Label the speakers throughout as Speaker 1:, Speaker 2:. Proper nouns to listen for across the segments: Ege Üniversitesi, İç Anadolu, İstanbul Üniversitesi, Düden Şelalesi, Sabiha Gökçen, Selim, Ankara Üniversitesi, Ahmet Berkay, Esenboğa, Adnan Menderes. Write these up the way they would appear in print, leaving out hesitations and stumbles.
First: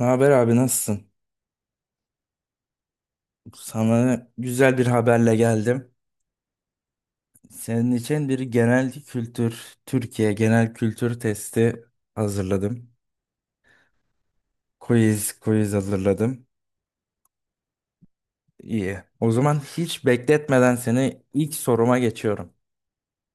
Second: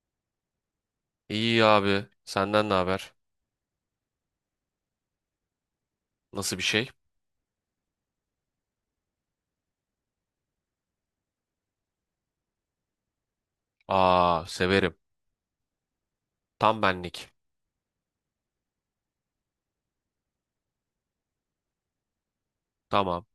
Speaker 1: Ne haber abi nasılsın?
Speaker 2: İyi abi. Senden ne haber?
Speaker 1: Sana güzel bir haberle geldim.
Speaker 2: Nasıl bir şey?
Speaker 1: Senin için bir genel kültür, Türkiye genel kültür testi hazırladım.
Speaker 2: Aa, severim.
Speaker 1: Quiz hazırladım.
Speaker 2: Tam benlik.
Speaker 1: İyi. O zaman hiç bekletmeden seni ilk soruma geçiyorum.
Speaker 2: Tamam.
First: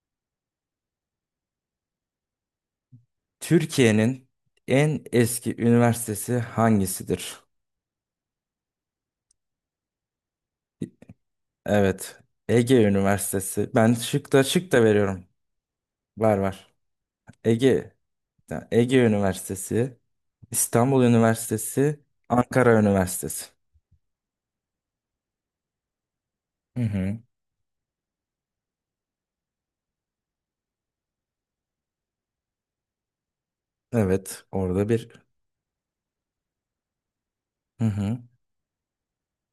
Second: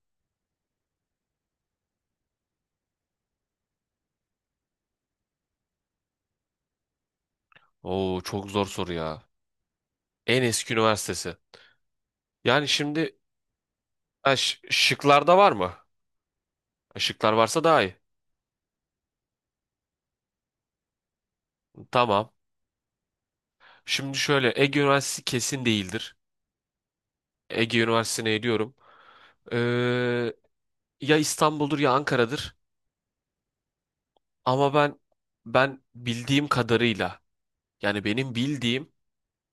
Speaker 1: Türkiye'nin en eski üniversitesi hangisidir?
Speaker 2: Oo, çok zor soru ya. En eski üniversitesi.
Speaker 1: Evet,
Speaker 2: Yani
Speaker 1: Ege
Speaker 2: şimdi
Speaker 1: Üniversitesi. Ben şık da şık da veriyorum.
Speaker 2: şıklarda var mı?
Speaker 1: Var var.
Speaker 2: Şıklar varsa daha
Speaker 1: Ege,
Speaker 2: iyi.
Speaker 1: Ege Üniversitesi. İstanbul Üniversitesi,
Speaker 2: Tamam.
Speaker 1: Ankara Üniversitesi.
Speaker 2: Şimdi şöyle Ege Üniversitesi kesin değildir.
Speaker 1: Hı hı.
Speaker 2: Ege Üniversitesi'ne ediyorum. Ee, Ya İstanbul'dur ya Ankara'dır.
Speaker 1: Evet,
Speaker 2: Ama
Speaker 1: orada
Speaker 2: ben
Speaker 1: bir
Speaker 2: ben bildiğim kadarıyla
Speaker 1: hı
Speaker 2: yani
Speaker 1: hı.
Speaker 2: benim bildiğim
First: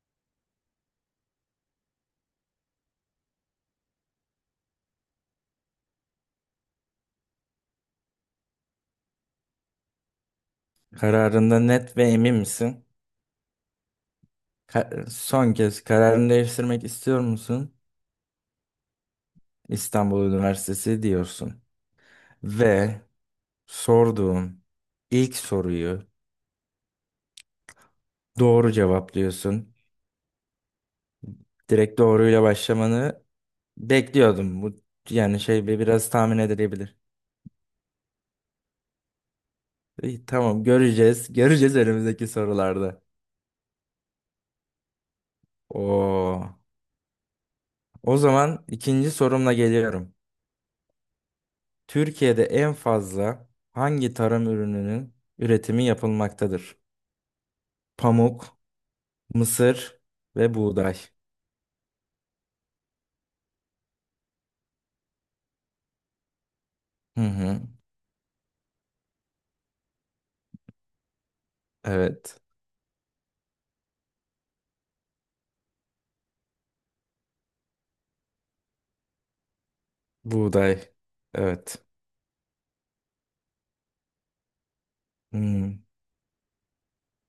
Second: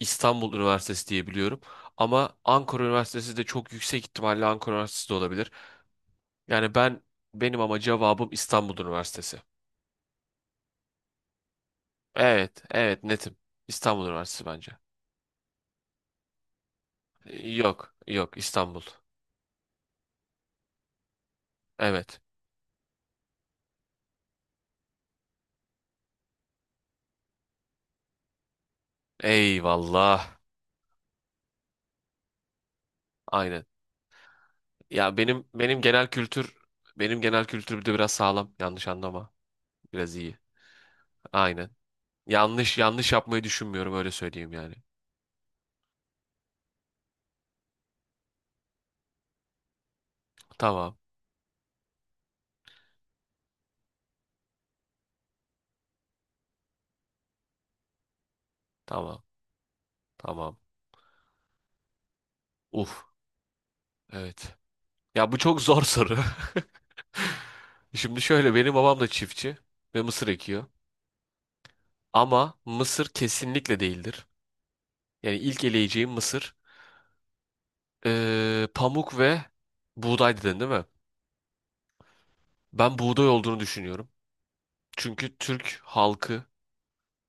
Speaker 2: İstanbul Üniversitesi diye biliyorum. Ama Ankara Üniversitesi de çok yüksek ihtimalle Ankara Üniversitesi de olabilir. Yani benim ama cevabım İstanbul Üniversitesi.
Speaker 1: Kararında net ve emin
Speaker 2: Evet,
Speaker 1: misin?
Speaker 2: evet netim. İstanbul Üniversitesi bence.
Speaker 1: Son kez kararını değiştirmek istiyor musun?
Speaker 2: Yok, yok İstanbul.
Speaker 1: İstanbul Üniversitesi diyorsun.
Speaker 2: Evet.
Speaker 1: Ve sorduğum ilk soruyu doğru cevaplıyorsun.
Speaker 2: Eyvallah.
Speaker 1: Direkt doğruyla başlamanı
Speaker 2: Aynen.
Speaker 1: bekliyordum. Bu
Speaker 2: Ya
Speaker 1: yani
Speaker 2: benim
Speaker 1: şey
Speaker 2: benim
Speaker 1: biraz tahmin edilebilir.
Speaker 2: genel kültür bir de biraz sağlam. Yanlış anlama. Biraz
Speaker 1: İyi,
Speaker 2: iyi.
Speaker 1: tamam göreceğiz.
Speaker 2: Aynen.
Speaker 1: Göreceğiz önümüzdeki
Speaker 2: Yanlış
Speaker 1: sorularda.
Speaker 2: yanlış yapmayı düşünmüyorum öyle söyleyeyim yani.
Speaker 1: Oo. O zaman ikinci sorumla geliyorum.
Speaker 2: Tamam.
Speaker 1: Türkiye'de en fazla hangi tarım ürününün üretimi yapılmaktadır? Pamuk,
Speaker 2: Tamam.
Speaker 1: mısır ve
Speaker 2: Tamam.
Speaker 1: buğday.
Speaker 2: Uf. Evet. Ya bu çok zor soru.
Speaker 1: Hı hı.
Speaker 2: Şimdi şöyle benim babam da çiftçi ve mısır ekiyor.
Speaker 1: Evet.
Speaker 2: Ama mısır kesinlikle değildir. Yani ilk eleyeceğim mısır pamuk ve buğday dedin değil mi?
Speaker 1: Buğday. Evet.
Speaker 2: Ben buğday olduğunu düşünüyorum. Çünkü Türk
Speaker 1: Hmm.
Speaker 2: halkı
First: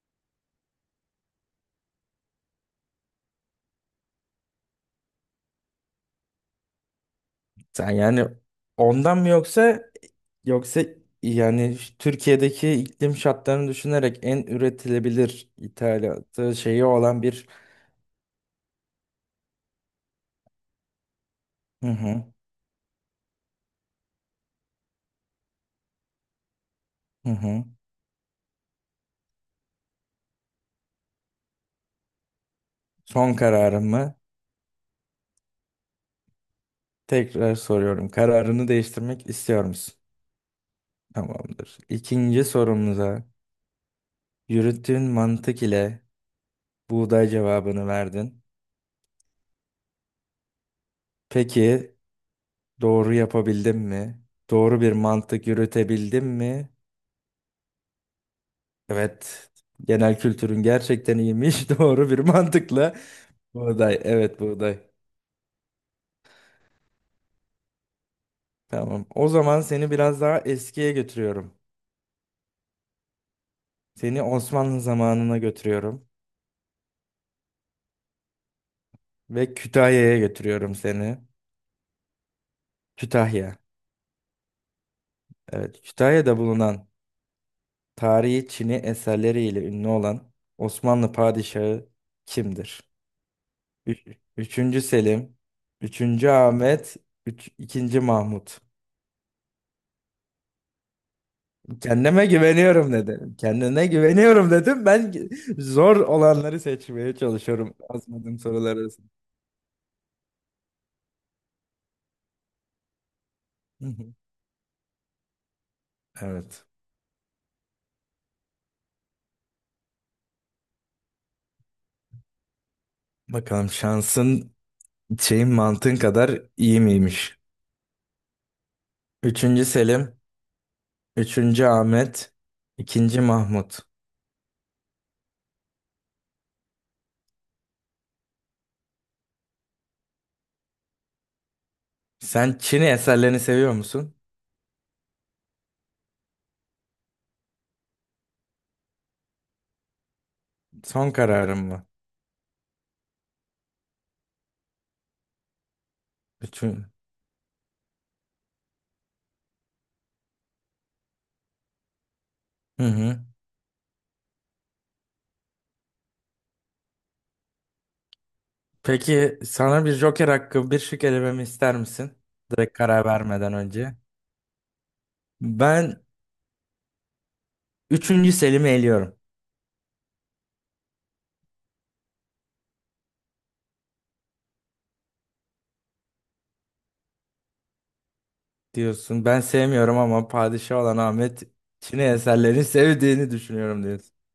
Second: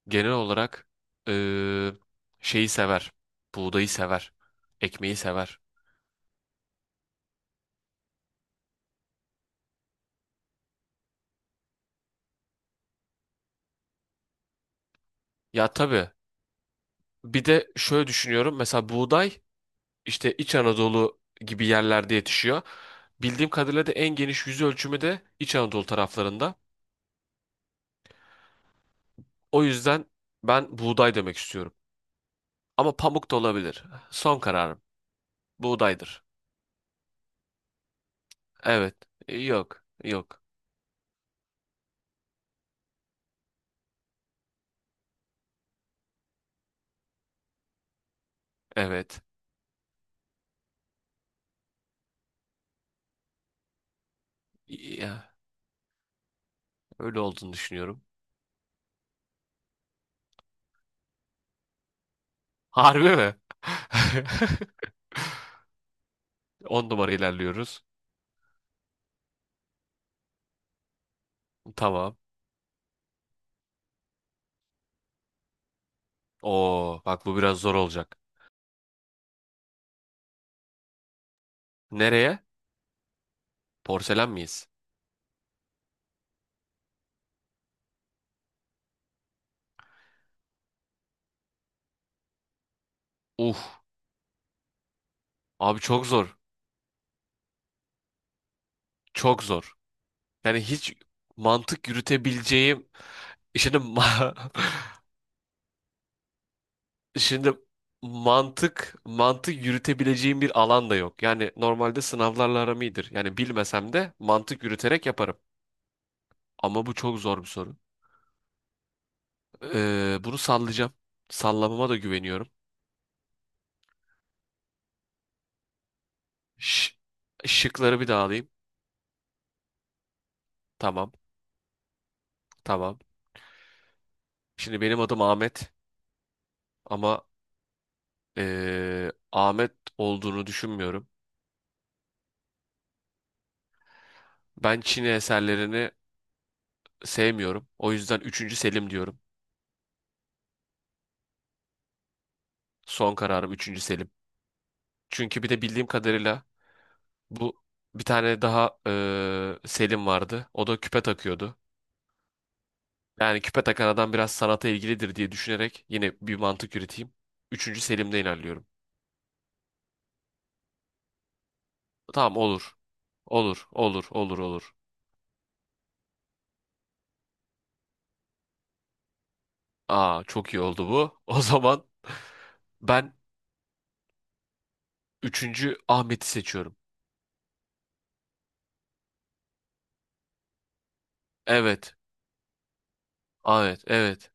Speaker 2: genel olarak eee, şeyi sever. Buğdayı sever. Ekmeği sever.
Speaker 1: Sen yani ondan mı yoksa yani Türkiye'deki iklim şartlarını düşünerek en üretilebilir
Speaker 2: Ya tabii.
Speaker 1: ithalatı şeyi olan
Speaker 2: Bir
Speaker 1: bir
Speaker 2: de şöyle düşünüyorum. Mesela buğday işte İç Anadolu gibi
Speaker 1: hı
Speaker 2: yerlerde
Speaker 1: hı,
Speaker 2: yetişiyor. Bildiğim kadarıyla da en geniş yüz ölçümü de İç Anadolu taraflarında.
Speaker 1: hı hı.
Speaker 2: O yüzden ben buğday demek istiyorum. Ama pamuk
Speaker 1: Son
Speaker 2: da olabilir.
Speaker 1: kararın mı?
Speaker 2: Son kararım. Buğdaydır.
Speaker 1: Tekrar soruyorum. Kararını
Speaker 2: Evet.
Speaker 1: değiştirmek istiyor
Speaker 2: Yok.
Speaker 1: musun?
Speaker 2: Yok.
Speaker 1: Tamamdır. İkinci sorumuza yürüttüğün mantık ile buğday cevabını verdin.
Speaker 2: Evet.
Speaker 1: Peki doğru yapabildin mi? Doğru bir
Speaker 2: Ya,
Speaker 1: mantık yürütebildin mi?
Speaker 2: öyle olduğunu düşünüyorum.
Speaker 1: Evet. Genel kültürün gerçekten iyiymiş. Doğru bir mantıkla
Speaker 2: Harbi mi?
Speaker 1: buğday. Evet buğday.
Speaker 2: 10 numara ilerliyoruz.
Speaker 1: Tamam. O zaman seni biraz daha eskiye götürüyorum.
Speaker 2: Tamam.
Speaker 1: Seni Osmanlı zamanına götürüyorum
Speaker 2: Oo, bak bu biraz zor olacak.
Speaker 1: ve Kütahya'ya götürüyorum seni.
Speaker 2: Nereye?
Speaker 1: Kütahya.
Speaker 2: Porselen miyiz?
Speaker 1: Evet, Kütahya'da bulunan tarihi Çin'i eserleriyle ünlü olan Osmanlı padişahı kimdir?
Speaker 2: Uh.
Speaker 1: Üç, üçüncü Selim,
Speaker 2: Abi çok
Speaker 1: üçüncü
Speaker 2: zor.
Speaker 1: Ahmet, ikinci Mahmut.
Speaker 2: Çok zor. Yani hiç mantık
Speaker 1: Kendime
Speaker 2: yürütebileceğim
Speaker 1: güveniyorum dedim.
Speaker 2: şimdi
Speaker 1: Kendine
Speaker 2: ma-
Speaker 1: güveniyorum dedim. Ben zor olanları seçmeye
Speaker 2: Şimdi
Speaker 1: çalışıyorum. Azmadığım sorular
Speaker 2: mantık
Speaker 1: arasında.
Speaker 2: mantık yürütebileceğim bir alan da yok. Yani normalde sınavlarla aram iyidir. Yani
Speaker 1: Hı
Speaker 2: bilmesem de
Speaker 1: hı.
Speaker 2: mantık yürüterek yaparım.
Speaker 1: Evet.
Speaker 2: Ama bu çok zor bir soru. Bunu sallayacağım. Sallamama da güveniyorum.
Speaker 1: Bakalım şansın şeyin mantığın kadar iyi
Speaker 2: Ş
Speaker 1: miymiş?
Speaker 2: Şıkları bir daha alayım.
Speaker 1: Üçüncü Selim,
Speaker 2: Tamam,
Speaker 1: üçüncü Ahmet,
Speaker 2: tamam.
Speaker 1: ikinci Mahmut.
Speaker 2: Şimdi benim adım Ahmet ama Ahmet olduğunu düşünmüyorum.
Speaker 1: Sen Çin eserlerini seviyor musun?
Speaker 2: Ben Çin eserlerini sevmiyorum. O yüzden üçüncü Selim diyorum.
Speaker 1: Son kararın mı?
Speaker 2: Son kararım üçüncü Selim. Çünkü bir de bildiğim kadarıyla
Speaker 1: Bütün.
Speaker 2: bu bir tane daha Selim vardı. O da küpe takıyordu.
Speaker 1: Hı hı.
Speaker 2: Yani küpe takan adam biraz sanata ilgilidir diye düşünerek yine bir mantık üreteyim. 3. Selim'de ilerliyorum.
Speaker 1: Peki sana bir Joker hakkı bir şık elememi ister misin?
Speaker 2: Tamam
Speaker 1: Direkt
Speaker 2: olur.
Speaker 1: karar vermeden
Speaker 2: Olur,
Speaker 1: önce.
Speaker 2: olur, olur, olur.
Speaker 1: Ben üçüncü Selim'i eliyorum
Speaker 2: Aa çok iyi oldu bu. O zaman ben üçüncü Ahmet'i seçiyorum.
Speaker 1: diyorsun. Ben sevmiyorum ama padişah olan Ahmet
Speaker 2: Evet,
Speaker 1: Çin eserlerini sevdiğini
Speaker 2: evet,
Speaker 1: düşünüyorum diyorsun.
Speaker 2: evet.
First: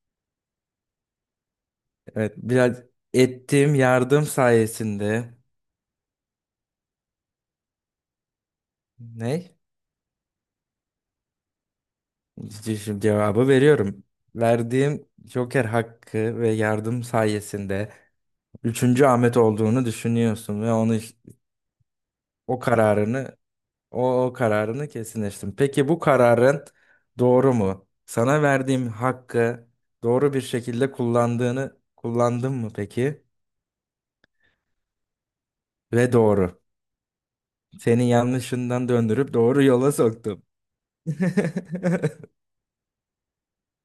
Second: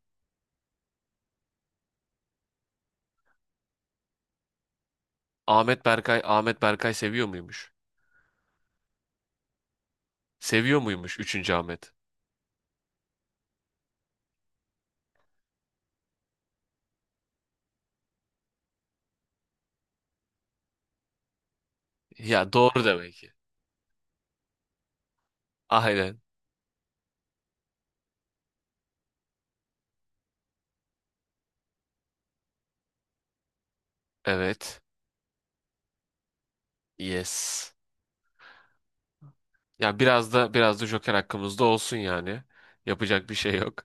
Speaker 1: Evet biraz ettiğim yardım sayesinde
Speaker 2: Ahmet Berkay, Ahmet Berkay seviyor muymuş?
Speaker 1: ne?
Speaker 2: Seviyor muymuş üçüncü Ahmet?
Speaker 1: Şimdi cevabı veriyorum. Verdiğim Joker hakkı ve yardım sayesinde Üçüncü Ahmet olduğunu düşünüyorsun ve onu
Speaker 2: Ya
Speaker 1: o
Speaker 2: doğru demek ki.
Speaker 1: kararını o kararını kesinleştin. Peki bu
Speaker 2: Aynen.
Speaker 1: kararın doğru mu? Sana verdiğim hakkı doğru bir şekilde kullandığını kullandın mı peki?
Speaker 2: Evet.
Speaker 1: Ve doğru.
Speaker 2: Yes.
Speaker 1: Seni yanlışından döndürüp doğru yola
Speaker 2: Ya biraz
Speaker 1: soktum.
Speaker 2: da biraz da Joker hakkımızda olsun yani. Yapacak bir şey yok.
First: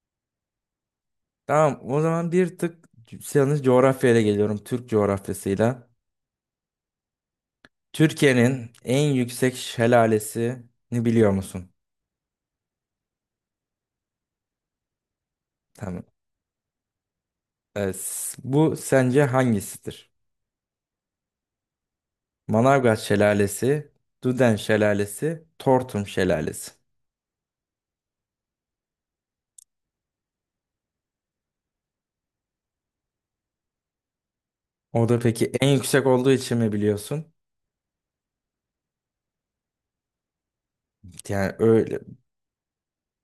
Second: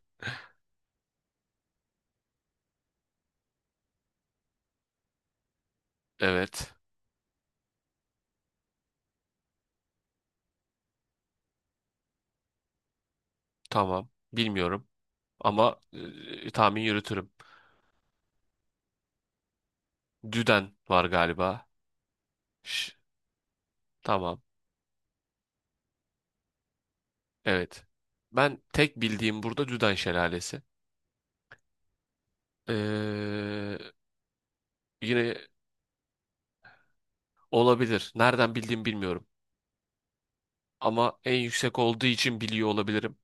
Speaker 1: Tamam, o zaman bir tık yalnız coğrafyayla geliyorum. Türk coğrafyasıyla.
Speaker 2: Evet.
Speaker 1: Türkiye'nin en yüksek şelalesini biliyor musun?
Speaker 2: Tamam. Bilmiyorum. Ama
Speaker 1: Tamam.
Speaker 2: tahmin yürütürüm.
Speaker 1: Evet, bu sence hangisidir?
Speaker 2: Düden var galiba. Ş-
Speaker 1: Manavgat Şelalesi,
Speaker 2: tamam.
Speaker 1: Duden Şelalesi, Tortum Şelalesi.
Speaker 2: Evet. Ben tek bildiğim burada Düden Şelalesi. Ee,
Speaker 1: O da
Speaker 2: Yine
Speaker 1: peki en yüksek olduğu için mi biliyorsun?
Speaker 2: olabilir. Nereden bildiğimi bilmiyorum. Ama en
Speaker 1: Yani
Speaker 2: yüksek
Speaker 1: öyle
Speaker 2: olduğu için biliyor olabilirim.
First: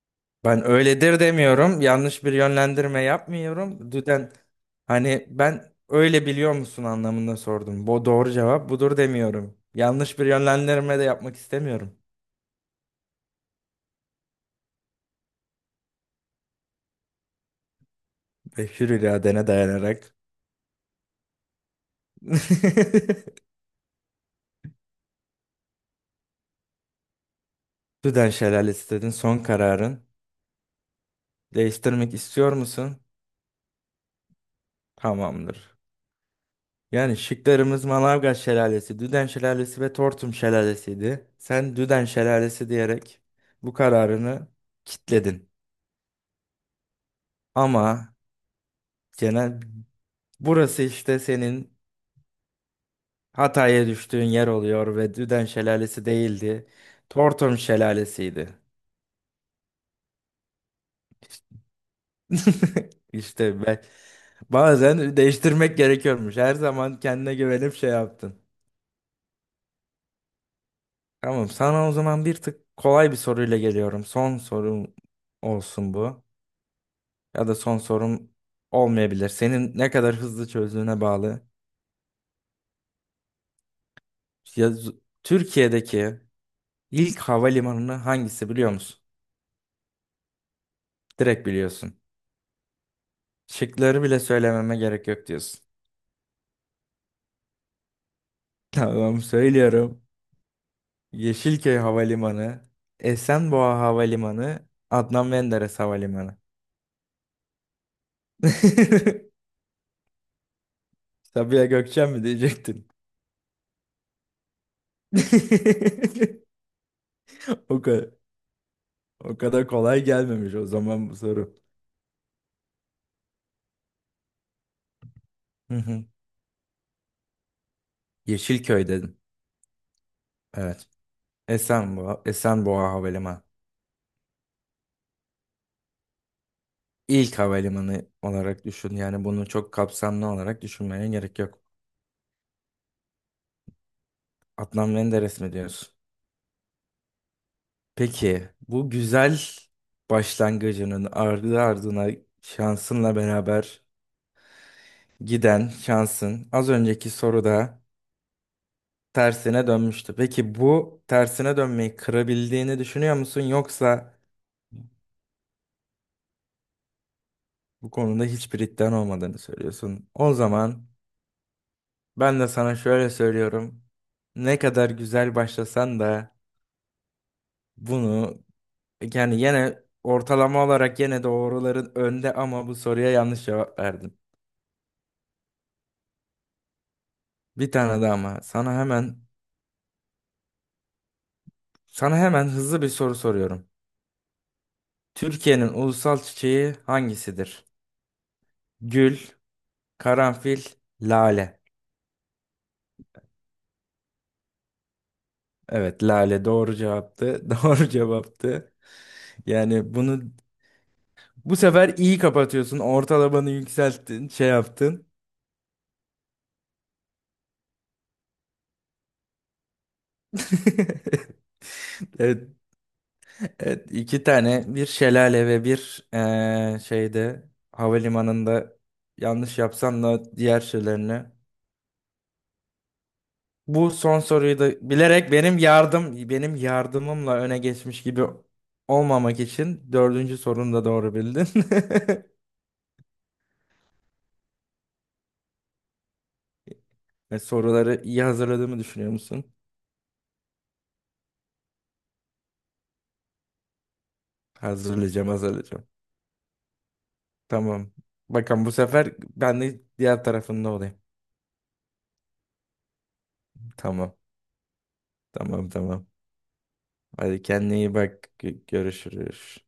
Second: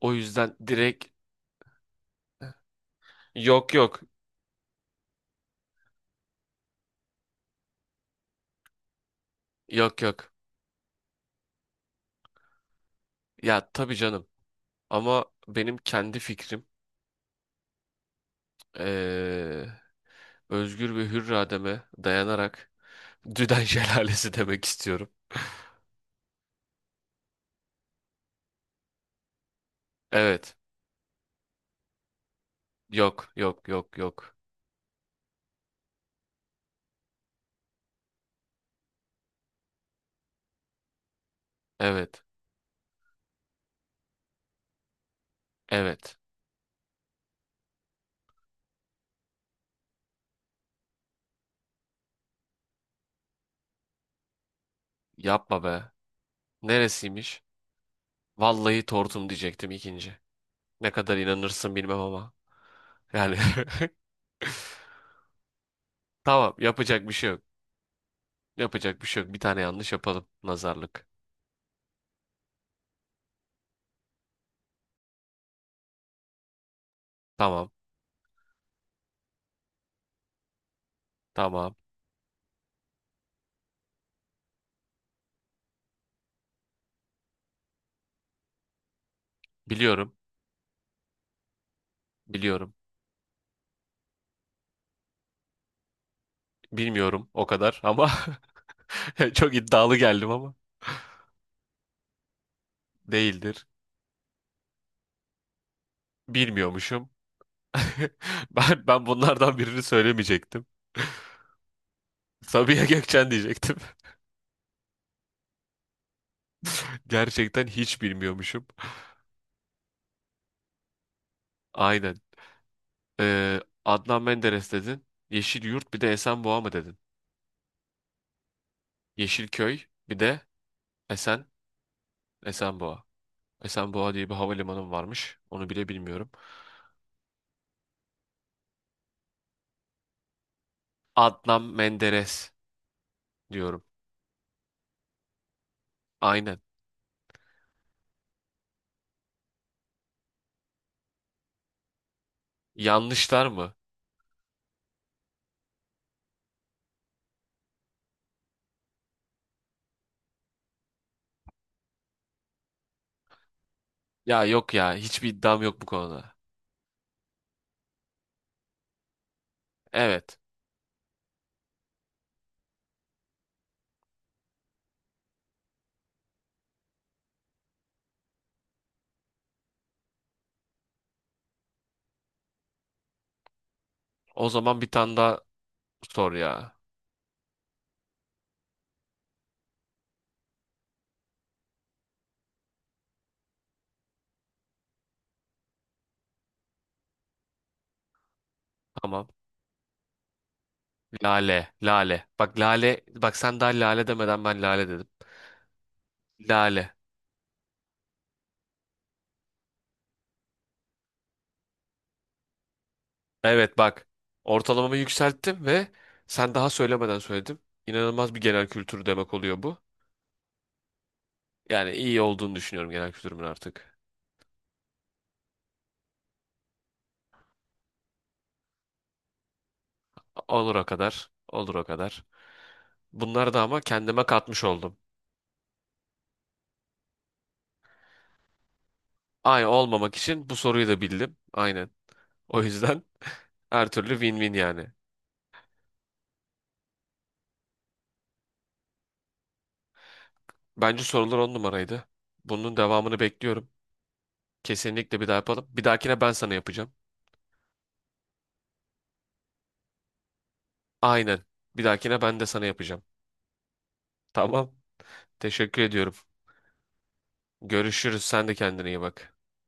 Speaker 2: O yüzden
Speaker 1: ben
Speaker 2: direkt
Speaker 1: öyledir demiyorum. Yanlış bir yönlendirme
Speaker 2: yok
Speaker 1: yapmıyorum.
Speaker 2: yok.
Speaker 1: Düden, hani ben öyle biliyor musun anlamında sordum. Bu doğru cevap budur demiyorum.
Speaker 2: Yok
Speaker 1: Yanlış bir
Speaker 2: yok.
Speaker 1: yönlendirme de yapmak istemiyorum.
Speaker 2: Ya tabii canım. Ama benim kendi fikrim
Speaker 1: Ve hür iradene
Speaker 2: eee,
Speaker 1: dayanarak.
Speaker 2: özgür ve hür irademe dayanarak Düden Şelalesi demek istiyorum.
Speaker 1: Düden Şelalesi dedin son kararın.
Speaker 2: Evet.
Speaker 1: Değiştirmek istiyor musun?
Speaker 2: Yok, yok, yok, yok.
Speaker 1: Tamamdır. Yani şıklarımız Manavgat Şelalesi, Düden Şelalesi ve Tortum Şelalesi'ydi. Sen Düden
Speaker 2: Evet,
Speaker 1: Şelalesi diyerek bu kararını kitledin.
Speaker 2: evet.
Speaker 1: Ama genel burası işte senin hataya düştüğün yer oluyor ve Düden
Speaker 2: Yapma be.
Speaker 1: Şelalesi değildi.
Speaker 2: Neresiymiş?
Speaker 1: Tortum Şelalesi'ydi.
Speaker 2: Vallahi tortum diyecektim ikinci. Ne kadar inanırsın bilmem ama. Yani
Speaker 1: İşte ben bazen değiştirmek gerekiyormuş.
Speaker 2: tamam
Speaker 1: Her zaman
Speaker 2: yapacak bir şey
Speaker 1: kendine
Speaker 2: yok.
Speaker 1: güvenip şey yaptın.
Speaker 2: Yapacak bir şey yok. Bir tane yanlış yapalım. Nazarlık.
Speaker 1: Tamam, sana o zaman bir tık kolay bir soruyla geliyorum. Son sorum olsun bu. Ya da
Speaker 2: Tamam,
Speaker 1: son sorum olmayabilir. Senin ne kadar hızlı çözdüğüne bağlı.
Speaker 2: tamam.
Speaker 1: Ya, Türkiye'deki ilk havalimanını hangisi biliyor musun?
Speaker 2: Biliyorum,
Speaker 1: Direkt biliyorsun.
Speaker 2: biliyorum.
Speaker 1: Şıkları bile söylememe gerek yok diyorsun.
Speaker 2: Bilmiyorum o kadar ama
Speaker 1: Tamam,
Speaker 2: çok iddialı
Speaker 1: söylüyorum.
Speaker 2: geldim ama
Speaker 1: Yeşilköy Havalimanı,
Speaker 2: değildir.
Speaker 1: Esenboğa Havalimanı, Adnan Menderes Havalimanı.
Speaker 2: Bilmiyormuşum. Ben bunlardan birini söylemeyecektim.
Speaker 1: Sabiha Gökçen mi
Speaker 2: Sabiha
Speaker 1: diyecektin?
Speaker 2: Gökçen diyecektim. Gerçekten
Speaker 1: O
Speaker 2: hiç
Speaker 1: kadar.
Speaker 2: bilmiyormuşum.
Speaker 1: O kadar kolay gelmemiş o zaman bu soru.
Speaker 2: Aynen. Adnan Menderes dedin.
Speaker 1: Hı
Speaker 2: Yeşilyurt bir
Speaker 1: hı.
Speaker 2: de Esenboğa mı dedin?
Speaker 1: Yeşilköy dedim.
Speaker 2: Yeşilköy bir de
Speaker 1: Evet.
Speaker 2: Esen
Speaker 1: Esenboğa, Esenboğa
Speaker 2: Esenboğa.
Speaker 1: Havalimanı.
Speaker 2: Esenboğa diye bir havalimanı varmış. Onu bile bilmiyorum.
Speaker 1: İlk havalimanı olarak düşün. Yani bunu çok kapsamlı olarak düşünmeye gerek yok.
Speaker 2: Adnan Menderes diyorum.
Speaker 1: Adnan Menderes mi diyorsun?
Speaker 2: Aynen.
Speaker 1: Peki bu güzel başlangıcının ardı ardına şansınla
Speaker 2: Yanlışlar mı?
Speaker 1: beraber giden şansın az önceki soruda tersine dönmüştü. Peki bu tersine dönmeyi kırabildiğini düşünüyor musun yoksa
Speaker 2: Ya yok ya. Hiçbir iddiam yok bu konuda.
Speaker 1: bu konuda hiçbir iddian olmadığını söylüyorsun. O
Speaker 2: Evet.
Speaker 1: zaman ben de sana şöyle söylüyorum. Ne kadar güzel başlasan da bunu yani yine ortalama olarak yine doğruların önde ama bu soruya yanlış cevap verdin.
Speaker 2: O zaman bir tane daha sor ya.
Speaker 1: Bir tane daha ama sana hemen hızlı bir soru soruyorum. Türkiye'nin ulusal çiçeği hangisidir? Gül,
Speaker 2: Tamam.
Speaker 1: karanfil,
Speaker 2: Lale,
Speaker 1: lale.
Speaker 2: lale. Bak lale, bak sen daha lale demeden ben lale dedim.
Speaker 1: Evet, lale doğru
Speaker 2: Lale.
Speaker 1: cevaptı. Doğru cevaptı. Yani bunu bu sefer iyi kapatıyorsun. Ortalamanı
Speaker 2: Evet bak.
Speaker 1: yükselttin. Şey
Speaker 2: Ortalamamı
Speaker 1: yaptın.
Speaker 2: yükselttim ve sen daha söylemeden söyledim. İnanılmaz bir genel kültür demek oluyor bu. Yani iyi
Speaker 1: Evet.
Speaker 2: olduğunu düşünüyorum genel kültürümün
Speaker 1: Evet.
Speaker 2: artık.
Speaker 1: iki tane bir şelale ve bir şeyde havalimanında yanlış yapsan da diğer
Speaker 2: Olur o
Speaker 1: şeylerini.
Speaker 2: kadar, olur o kadar. Bunları da ama
Speaker 1: Bu son
Speaker 2: kendime
Speaker 1: soruyu
Speaker 2: katmış
Speaker 1: da
Speaker 2: oldum.
Speaker 1: bilerek benim yardımımla öne geçmiş gibi olmamak
Speaker 2: Aynı
Speaker 1: için
Speaker 2: olmamak
Speaker 1: dördüncü
Speaker 2: için bu
Speaker 1: sorunu da
Speaker 2: soruyu da
Speaker 1: doğru
Speaker 2: bildim.
Speaker 1: bildin.
Speaker 2: Aynen. O yüzden her türlü win-win yani.
Speaker 1: E, soruları iyi hazırladığımı düşünüyor musun?
Speaker 2: Bence sorular on numaraydı. Bunun devamını bekliyorum. Kesinlikle bir
Speaker 1: Hazırlayacağım,
Speaker 2: daha yapalım. Bir
Speaker 1: hazırlayacağım.
Speaker 2: dahakine ben sana yapacağım.
Speaker 1: Tamam. Bakın bu sefer ben de diğer tarafında olayım.
Speaker 2: Aynen. Bir dahakine ben de sana yapacağım.
Speaker 1: Tamam.
Speaker 2: Tamam.
Speaker 1: Tamam
Speaker 2: Teşekkür
Speaker 1: tamam.
Speaker 2: ediyorum.
Speaker 1: Hadi kendine iyi
Speaker 2: Görüşürüz.
Speaker 1: bak.
Speaker 2: Sen de kendine iyi bak.
Speaker 1: Görüşürüz.